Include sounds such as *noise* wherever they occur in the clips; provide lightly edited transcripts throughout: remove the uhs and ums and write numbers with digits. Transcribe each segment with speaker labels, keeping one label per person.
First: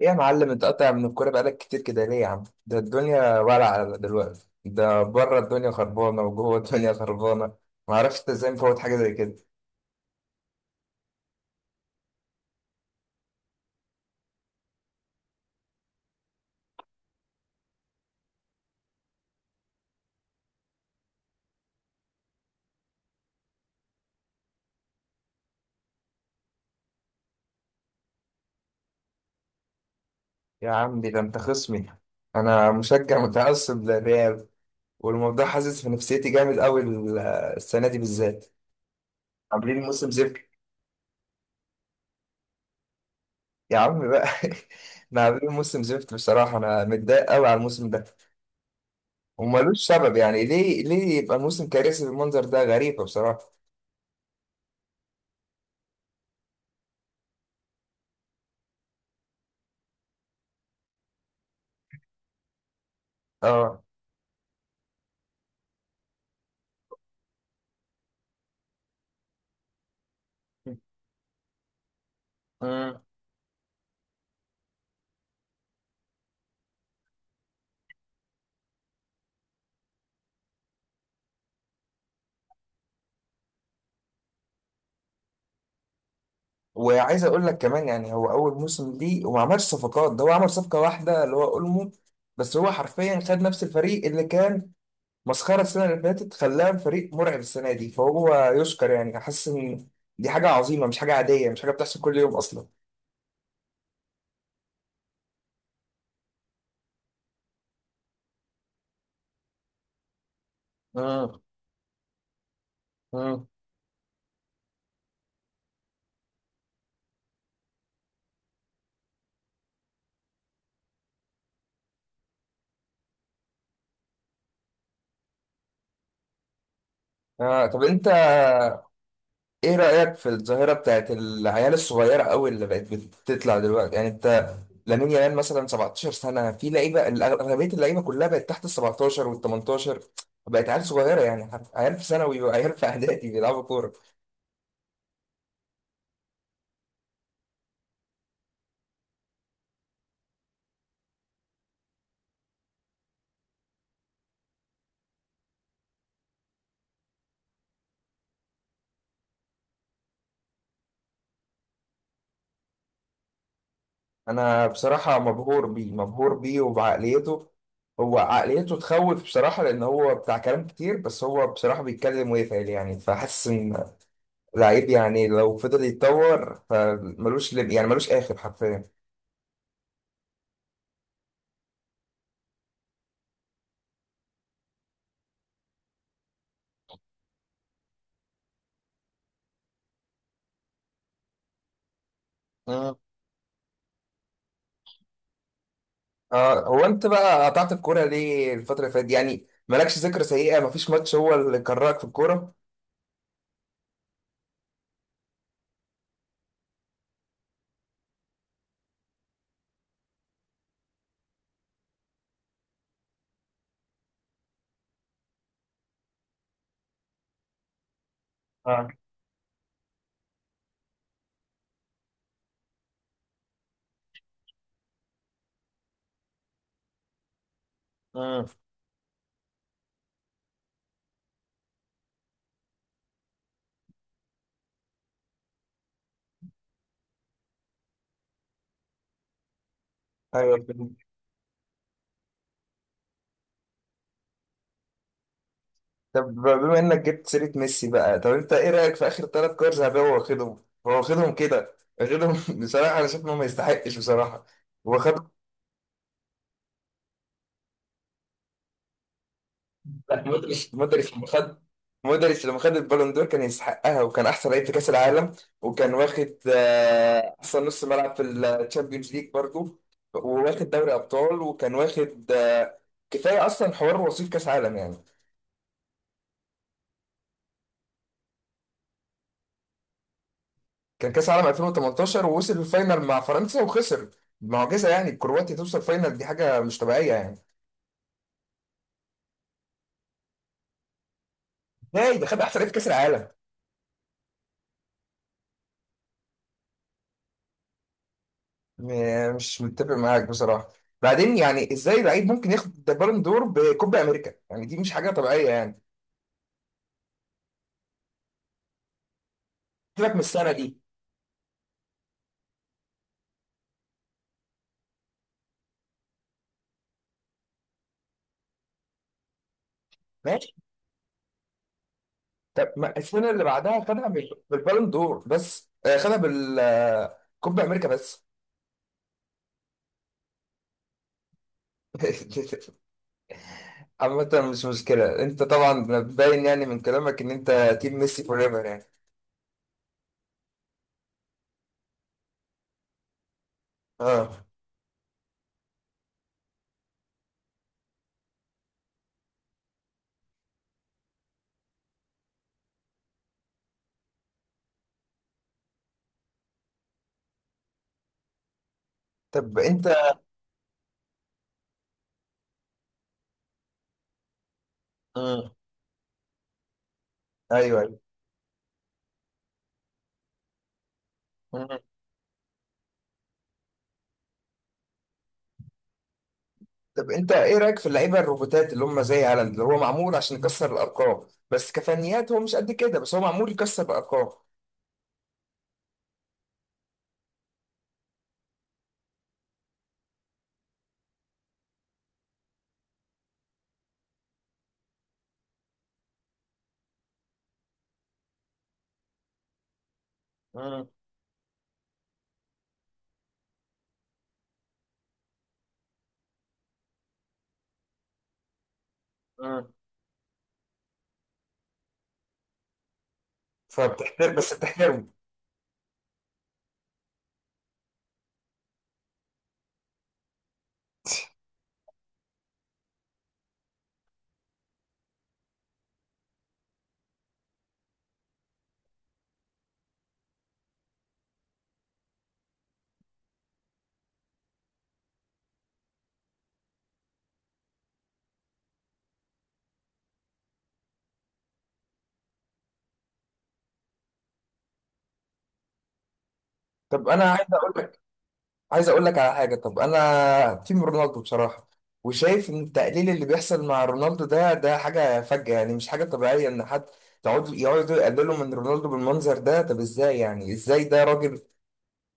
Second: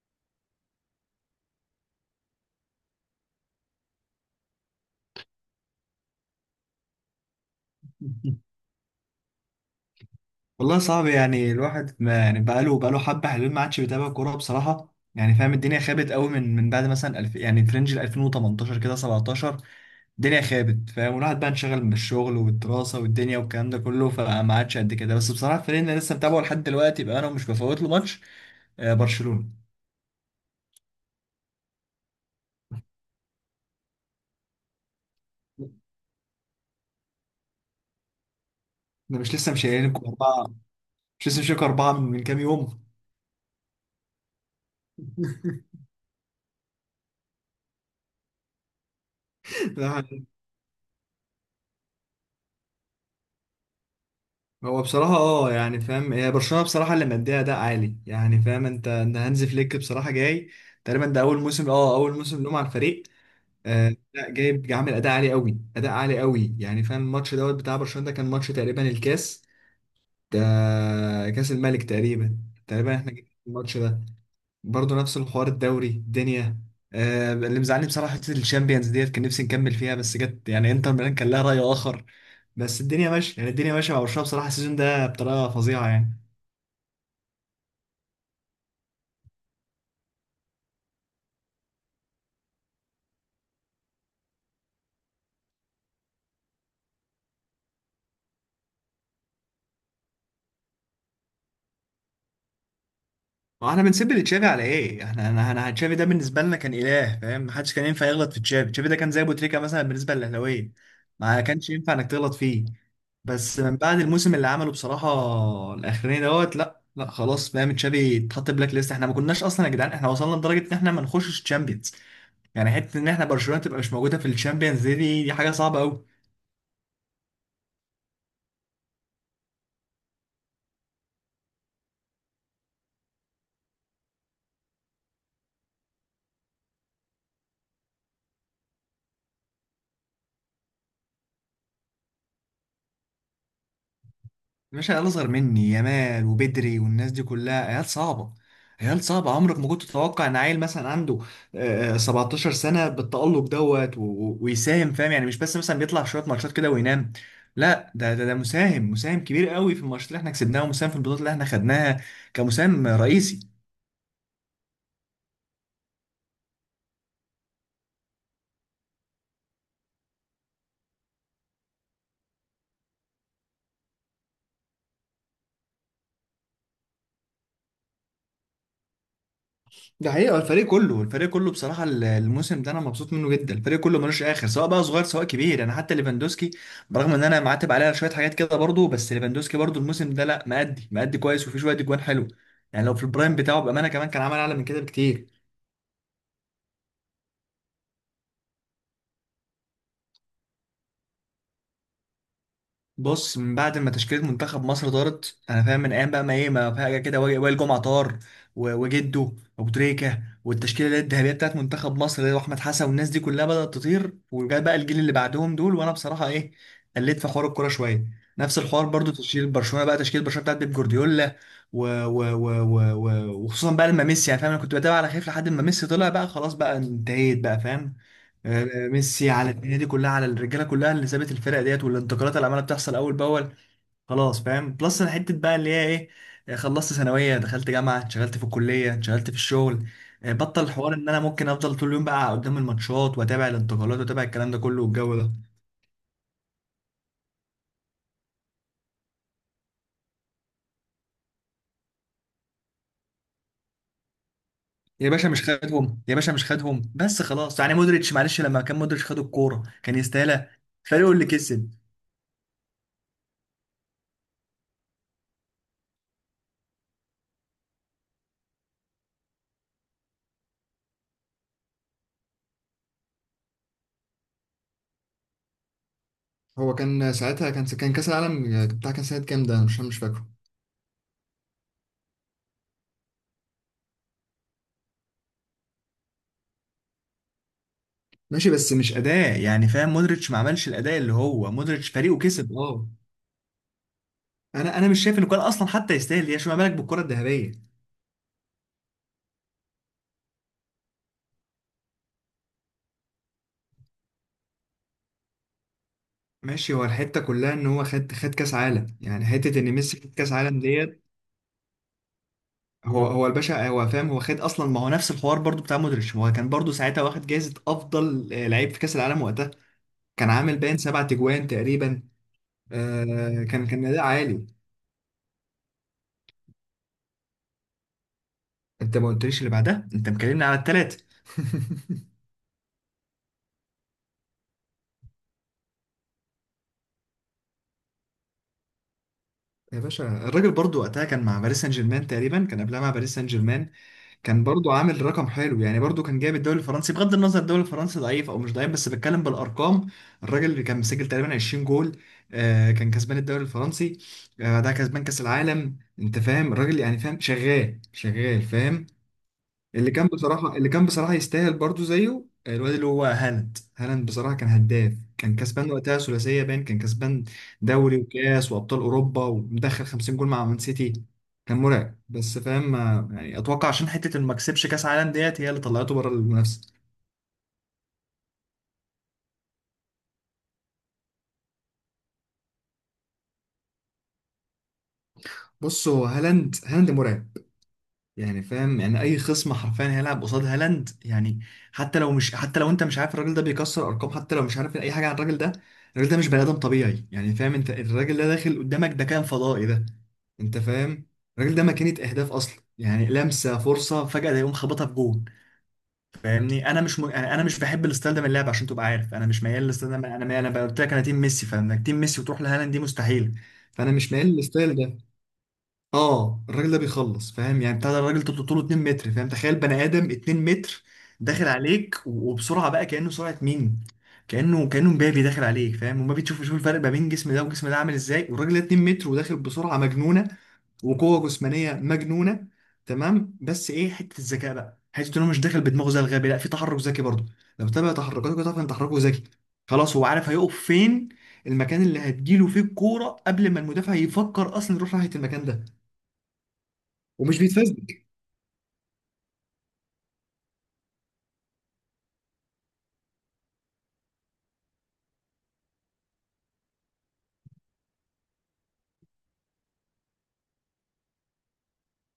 Speaker 1: ايه يا معلم، انت قاطع من الكورة بقالك كتير كده ليه يا عم؟ ده الدنيا ولعة دلوقتي، ده بره الدنيا خربانة وجوه الدنيا خربانة. معرفش انت ازاي مفوت حاجة زي كده.
Speaker 2: والله صعب، يعني الواحد ما يعني بقاله حبة حلوين ما عادش بيتابع كورة بصراحة، يعني فاهم، الدنيا خابت قوي من بعد مثلا الف يعني فرنج ال 2018 كده 17. الدنيا خابت فاهم، والواحد بقى انشغل من الشغل والدراسة والدنيا والكلام ده كله، فما عادش قد كده. بس بصراحة الفريق اللي أنا لسه متابعه لحد دلوقتي بقى انا مش بفوت له ماتش. برشلونة.
Speaker 1: يا عمي ده انت خصمي، انا مشجع متعصب للريال، والموضوع حاسس في نفسيتي جامد قوي. السنة دي بالذات
Speaker 2: انا مش لسه
Speaker 1: عاملين
Speaker 2: مشيلينكم
Speaker 1: موسم زفت،
Speaker 2: أربعة؟ مش لسه مشيلكم أربعة من كام يوم؟
Speaker 1: يا عم بقى. *laughs* احنا عاملين موسم زفت، بصراحة انا متضايق قوي على الموسم ده ومالوش سبب،
Speaker 2: *laughs*
Speaker 1: يعني ليه يبقى الموسم كارثي بالمنظر ده؟ غريبة بصراحة.
Speaker 2: هو بصراحة يعني فاهم، هي برشلونة بصراحة اللي مديها أداء عالي، يعني فاهم انت ان هانز فليك بصراحة جاي. تقريبا ده أول موسم، أول موسم لهم على الفريق. آه لا، جايب جاي عامل أداء عالي قوي، أداء عالي قوي، يعني فاهم. الماتش دوت بتاع برشلونة ده كان ماتش تقريبا الكاس ده، كاس الملك تقريبا. تقريبا
Speaker 1: اه،
Speaker 2: احنا جبنا الماتش ده. برضه نفس الحوار الدوري الدنيا. آه، اللي مزعلني بصراحه حته الشامبيونز ديت، كان نفسي نكمل فيها بس جت يعني انتر ميلان كان لها راي اخر. بس الدنيا ماشيه، يعني الدنيا ماشيه مع برشلونه بصراحه السيزون ده بطريقه فظيعه يعني.
Speaker 1: وعايز اقول لك كمان، يعني هو اول موسم ليه وما عملش صفقات، ده هو عمل صفقه واحده اللي هو اولمو، بس هو حرفيا خد نفس الفريق اللي كان مسخره السنه اللي فاتت، خلاه فريق مرعب السنه دي، فهو يشكر يعني. احس ان دي حاجه عظيمه، مش حاجه عاديه، مش حاجه بتحصل كل يوم اصلا.
Speaker 2: ما احنا بنسب لتشافي على ايه؟ احنا انا تشافي ده بالنسبه لنا كان اله، فاهم؟ ما حدش كان ينفع يغلط في تشافي، تشافي ده كان زي ابو تريكه مثلا بالنسبه للاهلاويه.
Speaker 1: امم.
Speaker 2: ما كانش ينفع انك تغلط فيه.
Speaker 1: امم.
Speaker 2: بس من بعد الموسم اللي عمله بصراحه الاخراني دوت، لا خلاص فاهم، تشافي اتحط بلاك ليست. احنا ما كناش اصلا يا جدعان، احنا وصلنا لدرجه ان احنا ما نخشش تشامبيونز، يعني حته ان احنا برشلونه تبقى مش موجوده في الشامبيونز، دي حاجه صعبه قوي.
Speaker 1: آه، طب انت ايه رايك في الظاهره بتاعت العيال الصغيره قوي اللي بقت بتطلع دلوقتي؟ يعني انت، لامين يامال مثلا 17 سنه، في لعيبه، اغلبيه اللعيبه كلها بقت تحت ال 17 وال 18، بقت عيال صغيره، يعني عيال في ثانوي وعيال في *laughs* اعدادي بيلعبوا كوره.
Speaker 2: مش عيال اصغر مني، يامال وبدري والناس دي كلها عيال صعبه. عيال صعبه، عمرك ما كنت تتوقع ان عيل مثلا عنده 17 سنه بالتألق دوت و- و- ويساهم، فاهم يعني مش بس مثلا بيطلع شويه ماتشات كده وينام. لا ده مساهم، مساهم كبير قوي في الماتشات اللي احنا كسبناها، ومساهم في البطولات اللي احنا خدناها كمساهم رئيسي.
Speaker 1: انا بصراحه مبهور بيه، مبهور بيه وبعقليته. هو عقليته تخوف بصراحه، لان هو بتاع كلام كتير بس هو بصراحه بيتكلم ويفعل، يعني فحاسس ان لعيب، يعني لو فضل يتطور فملوش يعني ملوش اخر حرفيا.
Speaker 2: ده حقيقة الفريق كله، الفريق كله بصراحة الموسم ده أنا مبسوط منه جدا، الفريق كله ملوش آخر سواء بقى صغير سواء كبير، يعني حتى ليفاندوسكي برغم إن أنا معاتب عليه على شوية حاجات كده برضه، بس ليفاندوسكي برضه الموسم ده لا، مأدي مأدي كويس وفي شوية أجوان حلو. يعني لو في البرايم بتاعه بأمانة كمان كان عمل أعلى من كده بكتير.
Speaker 1: اه، هو انت بقى قطعت الكوره ليه الفتره اللي فاتت دي؟ يعني مالكش ذكرى سيئه؟ مفيش ماتش هو اللي كرهك في الكوره؟
Speaker 2: بص من بعد ما تشكيلة منتخب مصر طارت، انا فاهم، من ايام بقى ما ايه ما فجأة كده وائل جمعة طار، و- وجده، وابو تريكة، والتشكيلة اللي هي الذهبية بتاعت منتخب مصر اللي هو احمد حسن والناس دي كلها بدأت تطير، وجاء بقى الجيل اللي بعدهم دول، وانا بصراحة ايه، قلت في حوار الكورة شوية. نفس الحوار
Speaker 1: اه.
Speaker 2: برضو تشكيل برشلونة بقى، تشكيل برشلونة بتاعت بيب جوارديولا، و... و... و... و... و... وخصوصا بقى لما ميسي، يعني فاهم، انا كنت بتابع على خايف لحد ما ميسي طلع بقى، خلاص بقى انتهيت بقى فاهم.
Speaker 1: امم.
Speaker 2: ميسي على الدنيا دي كلها، على الرجاله كلها اللي سابت الفرق ديت، والانتقالات اللي عماله بتحصل اول باول، خلاص فاهم بلس. انا حته بقى اللي هي ايه، خلصت ثانويه، دخلت جامعه، اتشغلت في الكليه، اتشغلت في الشغل،
Speaker 1: ايوه
Speaker 2: بطل الحوار
Speaker 1: فهمت.
Speaker 2: ان انا ممكن افضل طول اليوم بقى قدام الماتشات واتابع الانتقالات واتابع الكلام ده كله والجو ده.
Speaker 1: طب بما انك جبت سيره ميسي بقى، طب انت ايه رايك في اخر ثلاث كور ذهبيه هو واخدهم؟ هو واخدهم كده، واخدهم. *laughs* بصراحه انا شايف انه ما يستحقش بصراحه. هو
Speaker 2: يا
Speaker 1: خد،
Speaker 2: باشا مش خدهم، يا باشا مش خدهم بس خلاص، يعني مودريتش معلش، لما كان مودريتش خد الكوره كان
Speaker 1: لا،
Speaker 2: يستاهلها، فريقه اللي كسب.
Speaker 1: مودريتش لما خد البالون دور كان يستحقها، وكان احسن لعيب في كاس العالم، وكان واخد احسن نص ملعب في الشامبيونز ليج برضه، وواخد دوري ابطال، وكان واخد كفايه اصلا حوار وصيف كاس عالم يعني.
Speaker 2: هو كان ساعتها، كان كاس العالم بتاع كان سنه كام ده، انا مش فاكره.
Speaker 1: كان كاس عالم 2018 ووصل الفاينل مع فرنسا وخسر، معجزه يعني كرواتيا توصل فاينل، دي حاجه مش طبيعيه يعني.
Speaker 2: ماشي بس مش اداء، يعني فاهم، مودريتش ما عملش الاداء اللي هو، مودريتش
Speaker 1: ازاي
Speaker 2: فريقه
Speaker 1: ده خد
Speaker 2: كسب،
Speaker 1: احسن لعيب في كاس
Speaker 2: اه.
Speaker 1: العالم؟
Speaker 2: انا مش شايف انه كان اصلا حتى يستاهل، يا شو ما بالك بالكره الذهبيه.
Speaker 1: مش متفق معاك بصراحة. بعدين يعني ازاي لعيب ممكن ياخد بالون دور بكوبا امريكا؟ يعني دي مش حاجة طبيعية يعني.
Speaker 2: ماشي، هو الحته كلها ان هو خد، خد كاس عالم، يعني حته ان ميسي
Speaker 1: سيبك
Speaker 2: خد
Speaker 1: من
Speaker 2: كاس
Speaker 1: السنة
Speaker 2: عالم
Speaker 1: دي.
Speaker 2: ديت. هو الباشا، هو فاهم، هو خد اصلا، ما هو نفس الحوار برضو بتاع مودريتش، هو كان برضو ساعتها واخد جائزه افضل، لعيب في كاس العالم وقتها، كان
Speaker 1: ماشي،
Speaker 2: عامل باين سبع تجوان تقريبا.
Speaker 1: طب ما
Speaker 2: آه،
Speaker 1: السنة اللي
Speaker 2: كان
Speaker 1: بعدها
Speaker 2: كان اداء
Speaker 1: خدها
Speaker 2: عالي.
Speaker 1: بالبالون دور بس، خدها بالكوبا امريكا بس.
Speaker 2: انت ما قلتليش اللي بعدها، انت مكلمني على الثلاثه.
Speaker 1: *laughs* عامة مش مشكلة، انت طبعا باين يعني من كلامك ان انت تيم ميسي فور ايفر يعني.
Speaker 2: يا باشا الراجل برضو وقتها كان مع باريس سان جيرمان، تقريبا كان قبلها مع باريس سان جيرمان، كان
Speaker 1: اه،
Speaker 2: برضو عامل رقم حلو، يعني برضو كان جايب الدوري الفرنسي، بغض النظر الدوري الفرنسي ضعيف او مش ضعيف، بس بتكلم بالارقام. الراجل اللي كان مسجل تقريبا 20 جول، آه، كان كسبان الدوري الفرنسي، آه ده كسبان كاس العالم، انت فاهم الراجل، يعني فاهم شغال شغال فاهم.
Speaker 1: طب انت.
Speaker 2: اللي كان بصراحة، اللي كان بصراحة يستاهل برضو زيه الواد اللي هو هالاند، هالاند بصراحة كان هداف، كان
Speaker 1: مم.
Speaker 2: كسبان وقتها ثلاثية باين، كان كسبان دوري
Speaker 1: ايوه.
Speaker 2: وكاس وأبطال أوروبا، ومدخل 50 جول مع مان سيتي، كان
Speaker 1: ايوه،
Speaker 2: مرعب. بس فاهم يعني أتوقع عشان حتة إنه ما كسبش كأس عالم ديت هي اللي طلعته بره المنافسة.
Speaker 1: طب انت ايه رايك في اللعيبه الروبوتات اللي هم زي هالاند، اللي هو معمول عشان يكسر الارقام بس كفنيات هو مش قد كده، بس هو معمول يكسر الارقام.
Speaker 2: بص هو هالاند، هالاند مرعب، يعني فاهم، يعني اي خصم حرفيا هيلعب قصاد هالاند، يعني حتى لو مش، حتى لو انت مش عارف الراجل ده بيكسر ارقام، حتى لو مش عارف اي حاجه عن الراجل ده، الراجل ده مش بني ادم طبيعي، يعني فاهم انت، الراجل ده داخل قدامك ده كان فضائي ده، انت
Speaker 1: مم.
Speaker 2: فاهم. الراجل ده ماكينه اهداف اصلا، يعني لمسه فرصه فجاه ده يقوم خبطها في جون. فاهمني، انا مش م... يعني انا مش بحب الستايل ده من اللعب، عشان تبقى عارف انا مش ميال
Speaker 1: مم.
Speaker 2: للستايل ده. انا قلت لك انا تيم ميسي، فانك تيم ميسي وتروح لهالاند دي مستحيل. فانا مش ميال
Speaker 1: فبتحترم، بس
Speaker 2: للستايل
Speaker 1: بتحترمه.
Speaker 2: ده. اه الراجل ده بيخلص فاهم، يعني بتاع ده الراجل طول طوله 2 متر، فاهم، تخيل بني ادم 2 متر داخل عليك و- وبسرعه بقى كانه سرعه مين، كانه مبابي داخل عليك، فاهم، وما بتشوف، شوف الفرق ما بين جسم ده وجسم ده عامل ازاي، والراجل ده 2 متر وداخل بسرعه مجنونه وقوه جسمانيه مجنونه. تمام بس ايه، حته الذكاء بقى، حته انه مش داخل بدماغه زي الغبي، لا في تحرك ذكي برضه. لو تتابع تحركاته كده تعرف ان تحركه ذكي، خلاص هو عارف هيقف فين، المكان اللي هتجيله فيه الكوره قبل ما المدافع يفكر اصلا يروح ناحيه المكان ده،
Speaker 1: طب انا
Speaker 2: ومش
Speaker 1: عايز اقول لك،
Speaker 2: بيتفزلك.
Speaker 1: عايز اقول لك على حاجه، طب انا تيم رونالدو بصراحه، وشايف ان التقليل اللي بيحصل مع رونالدو ده حاجه فجأة، يعني مش حاجه طبيعيه ان حد يقعدوا يقللوا من رونالدو بالمنظر ده. طب ازاي؟ يعني ازاي ده راجل،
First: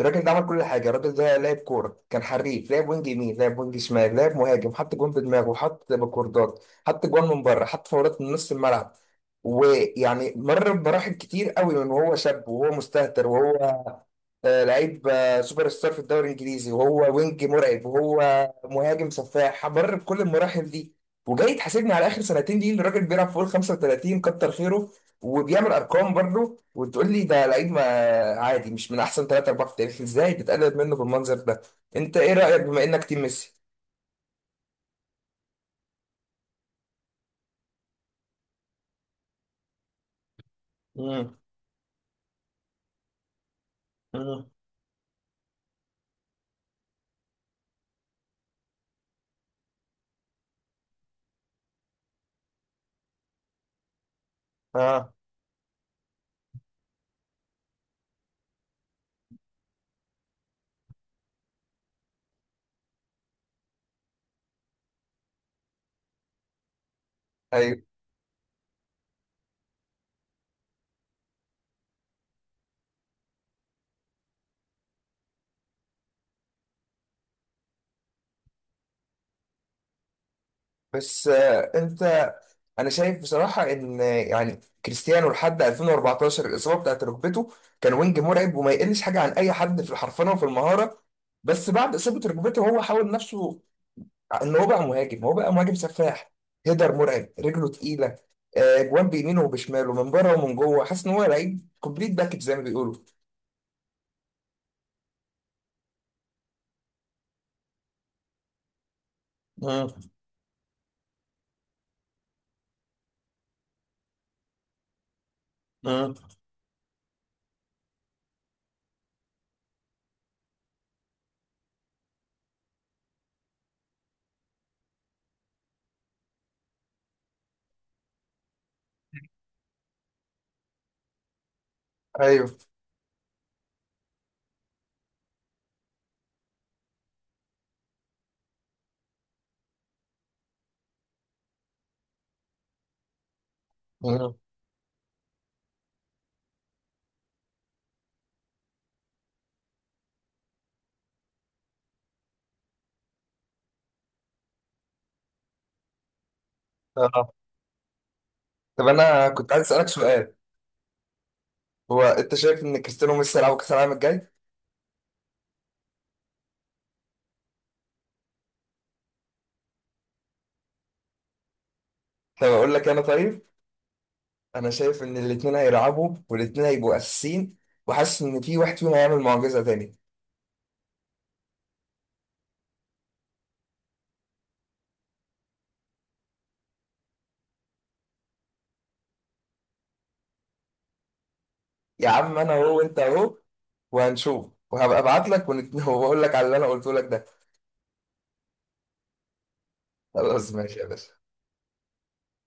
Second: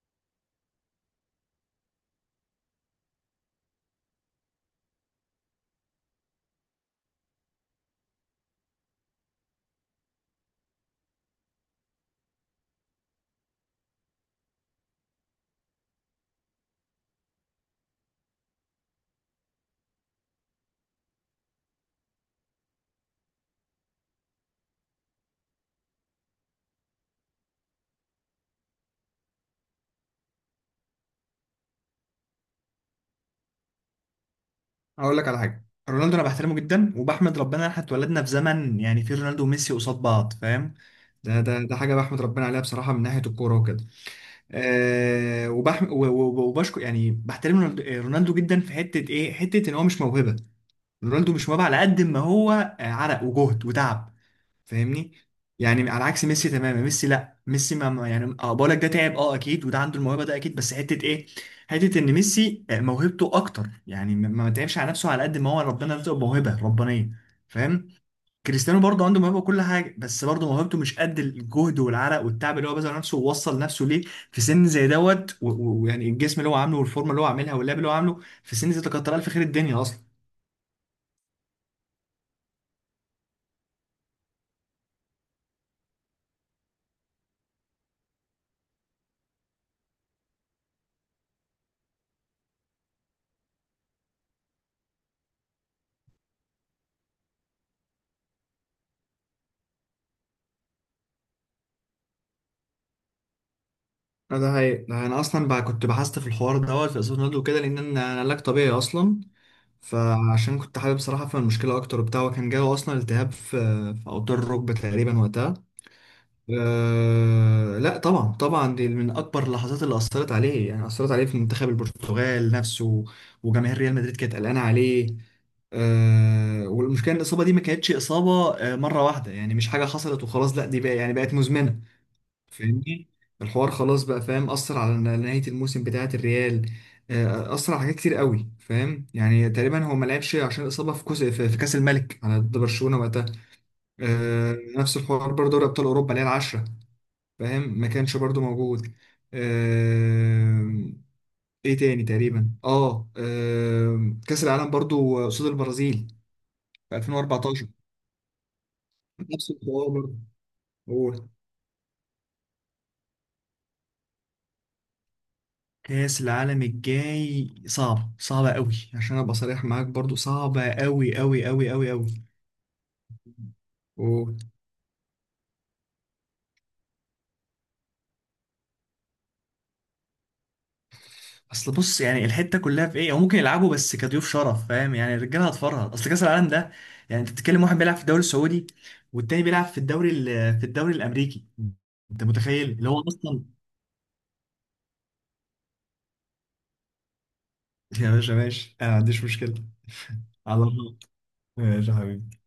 Speaker 1: الراجل ده عمل كل حاجه، الراجل ده لعب كوره، كان حريف، لعب وينج يمين، لعب وينج شمال، لعب مهاجم، حط جون بدماغه، حط بكوردات، حط جون من بره، حط فاولات من نص الملعب، ويعني مر بمراحل كتير قوي، من وهو شاب وهو مستهتر وهو لعيب، سوبر ستار في الدوري الانجليزي وهو وينج مرعب وهو مهاجم سفاح، مر بكل المراحل دي. وجاي تحاسبني على اخر سنتين دي ان الراجل بيلعب فوق ال 35؟ كتر خيره، وبيعمل ارقام برضه، وتقول لي ده لعيب ما عادي مش من احسن ثلاثة اربعة في التاريخ؟ ازاي بتقلل منه بالمنظر ده؟ انت ايه رايك بما انك تيم ميسي؟
Speaker 2: هقول لك على حاجه، رونالدو انا بحترمه جدا، وبحمد ربنا ان احنا اتولدنا في زمن يعني فيه رونالدو وميسي قصاد بعض فاهم،
Speaker 1: امم.
Speaker 2: ده ده حاجه بحمد ربنا عليها بصراحه من ناحيه الكوره وكده.
Speaker 1: امم.
Speaker 2: أه و- و- وبشكر، يعني بحترم رونالدو، رونالدو جدا في حته ايه، حته ان هو مش موهبه. رونالدو مش موهبه على قد ما هو عرق وجهد وتعب، فاهمني.
Speaker 1: اه.
Speaker 2: يعني على عكس ميسي تماما، ميسي لا، ميسي بقولك ده تعب اه اكيد، وده عنده الموهبه ده اكيد، بس حته ايه، حته ان ميسي موهبته اكتر، يعني ما تعبش على نفسه على قد ما هو ربنا رزقه موهبه ربانيه،
Speaker 1: ايوه.
Speaker 2: فاهم. كريستيانو برضه عنده موهبه وكل حاجه، بس برضه موهبته مش قد الجهد والعرق والتعب اللي هو بذل نفسه ووصل نفسه ليه في سن زي دوت و- و- ويعني الجسم اللي هو عامله والفورمه اللي هو عاملها واللعب اللي هو عامله في سن زي ده، كتر الف خير الدنيا اصلا.
Speaker 1: بس انت، انا شايف بصراحه ان يعني كريستيانو لحد 2014 الاصابه بتاعت ركبته، كان وينج مرعب وما يقلش حاجه عن اي حد في الحرفنه وفي المهاره. بس بعد اصابه ركبته هو حاول نفسه ان هو بقى مهاجم، هو بقى مهاجم سفاح، هيدر مرعب، رجله تقيله، جوان بيمينه وبشماله، من بره ومن جوه. حاسس ان هو لعيب كومبليت باكج زي ما بيقولوا.
Speaker 2: لا ده هي ده، انا اصلا بقى كنت بحثت في الحوار دوت في اسباب نضج وكده، لان انا علاج طبيعي اصلا،
Speaker 1: مم.
Speaker 2: فعشان كنت حابب صراحه افهم المشكله اكتر وبتاع. وكان جاله اصلا التهاب في اوتار الركبه تقريبا وقتها.
Speaker 1: مم.
Speaker 2: أه لا طبعا طبعا، دي من اكبر اللحظات اللي اثرت عليه، يعني اثرت عليه في منتخب البرتغال نفسه، وجماهير ريال مدريد كانت قلقانه عليه. أه، والمشكله ان الاصابه دي ما كانتش اصابه مره واحده، يعني مش حاجه حصلت وخلاص، لا دي بقى يعني بقت مزمنه،
Speaker 1: ايوه.
Speaker 2: فاهمني. الحوار خلاص بقى فاهم، أثر على نهاية الموسم بتاعة الريال. أثر على حاجات كتير قوي، فاهم. يعني تقريبا هو ما لعبش عشان إصابة في كوس في في كأس الملك على ضد برشلونة وقتها.
Speaker 1: مم.
Speaker 2: نفس الحوار برضه دوري أبطال أوروبا اللي هي العشرة، فاهم، ما كانش برضه موجود. آه، إيه تاني تقريبا أه آه، كأس العالم برضه قصاد البرازيل في
Speaker 1: آه.
Speaker 2: 2014.
Speaker 1: طب انا
Speaker 2: نفس
Speaker 1: كنت عايز اسالك
Speaker 2: الحوار
Speaker 1: سؤال،
Speaker 2: برضه.
Speaker 1: هو انت شايف ان كريستيانو ميسي هيلعب كاس العالم الجاي؟
Speaker 2: كأس العالم الجاي صعب، صعبة قوي عشان ابقى صريح معاك، برضو صعبة قوي قوي قوي قوي قوي.
Speaker 1: طب اقول لك انا، طيب
Speaker 2: و...
Speaker 1: انا شايف ان الاتنين هيلعبوا والاتنين هيبقوا اساسيين، وحاسس ان في واحد فيهم هيعمل معجزه تاني.
Speaker 2: اصل بص، يعني الحتة كلها في ايه، هو ممكن يلعبوا بس كضيوف شرف، فاهم، يعني الرجاله هتفرهد، اصل كأس العالم ده يعني، انت بتتكلم واحد بيلعب في الدوري السعودي، والتاني بيلعب في الدوري الامريكي.
Speaker 1: يا
Speaker 2: انت
Speaker 1: عم انا
Speaker 2: متخيل
Speaker 1: اهو
Speaker 2: اللي
Speaker 1: وانت
Speaker 2: هو
Speaker 1: اهو،
Speaker 2: اصلا
Speaker 1: وهنشوف، وهبقى ابعت لك *laughs* وبقول لك على اللي انا قلته لك ده.
Speaker 2: *laughs* يا باشا ماشي انا ما عنديش مشكلة. *laughs*
Speaker 1: خلاص
Speaker 2: على
Speaker 1: ماشي يا
Speaker 2: الله.
Speaker 1: باشا.
Speaker 2: ماشي يا حبيبي.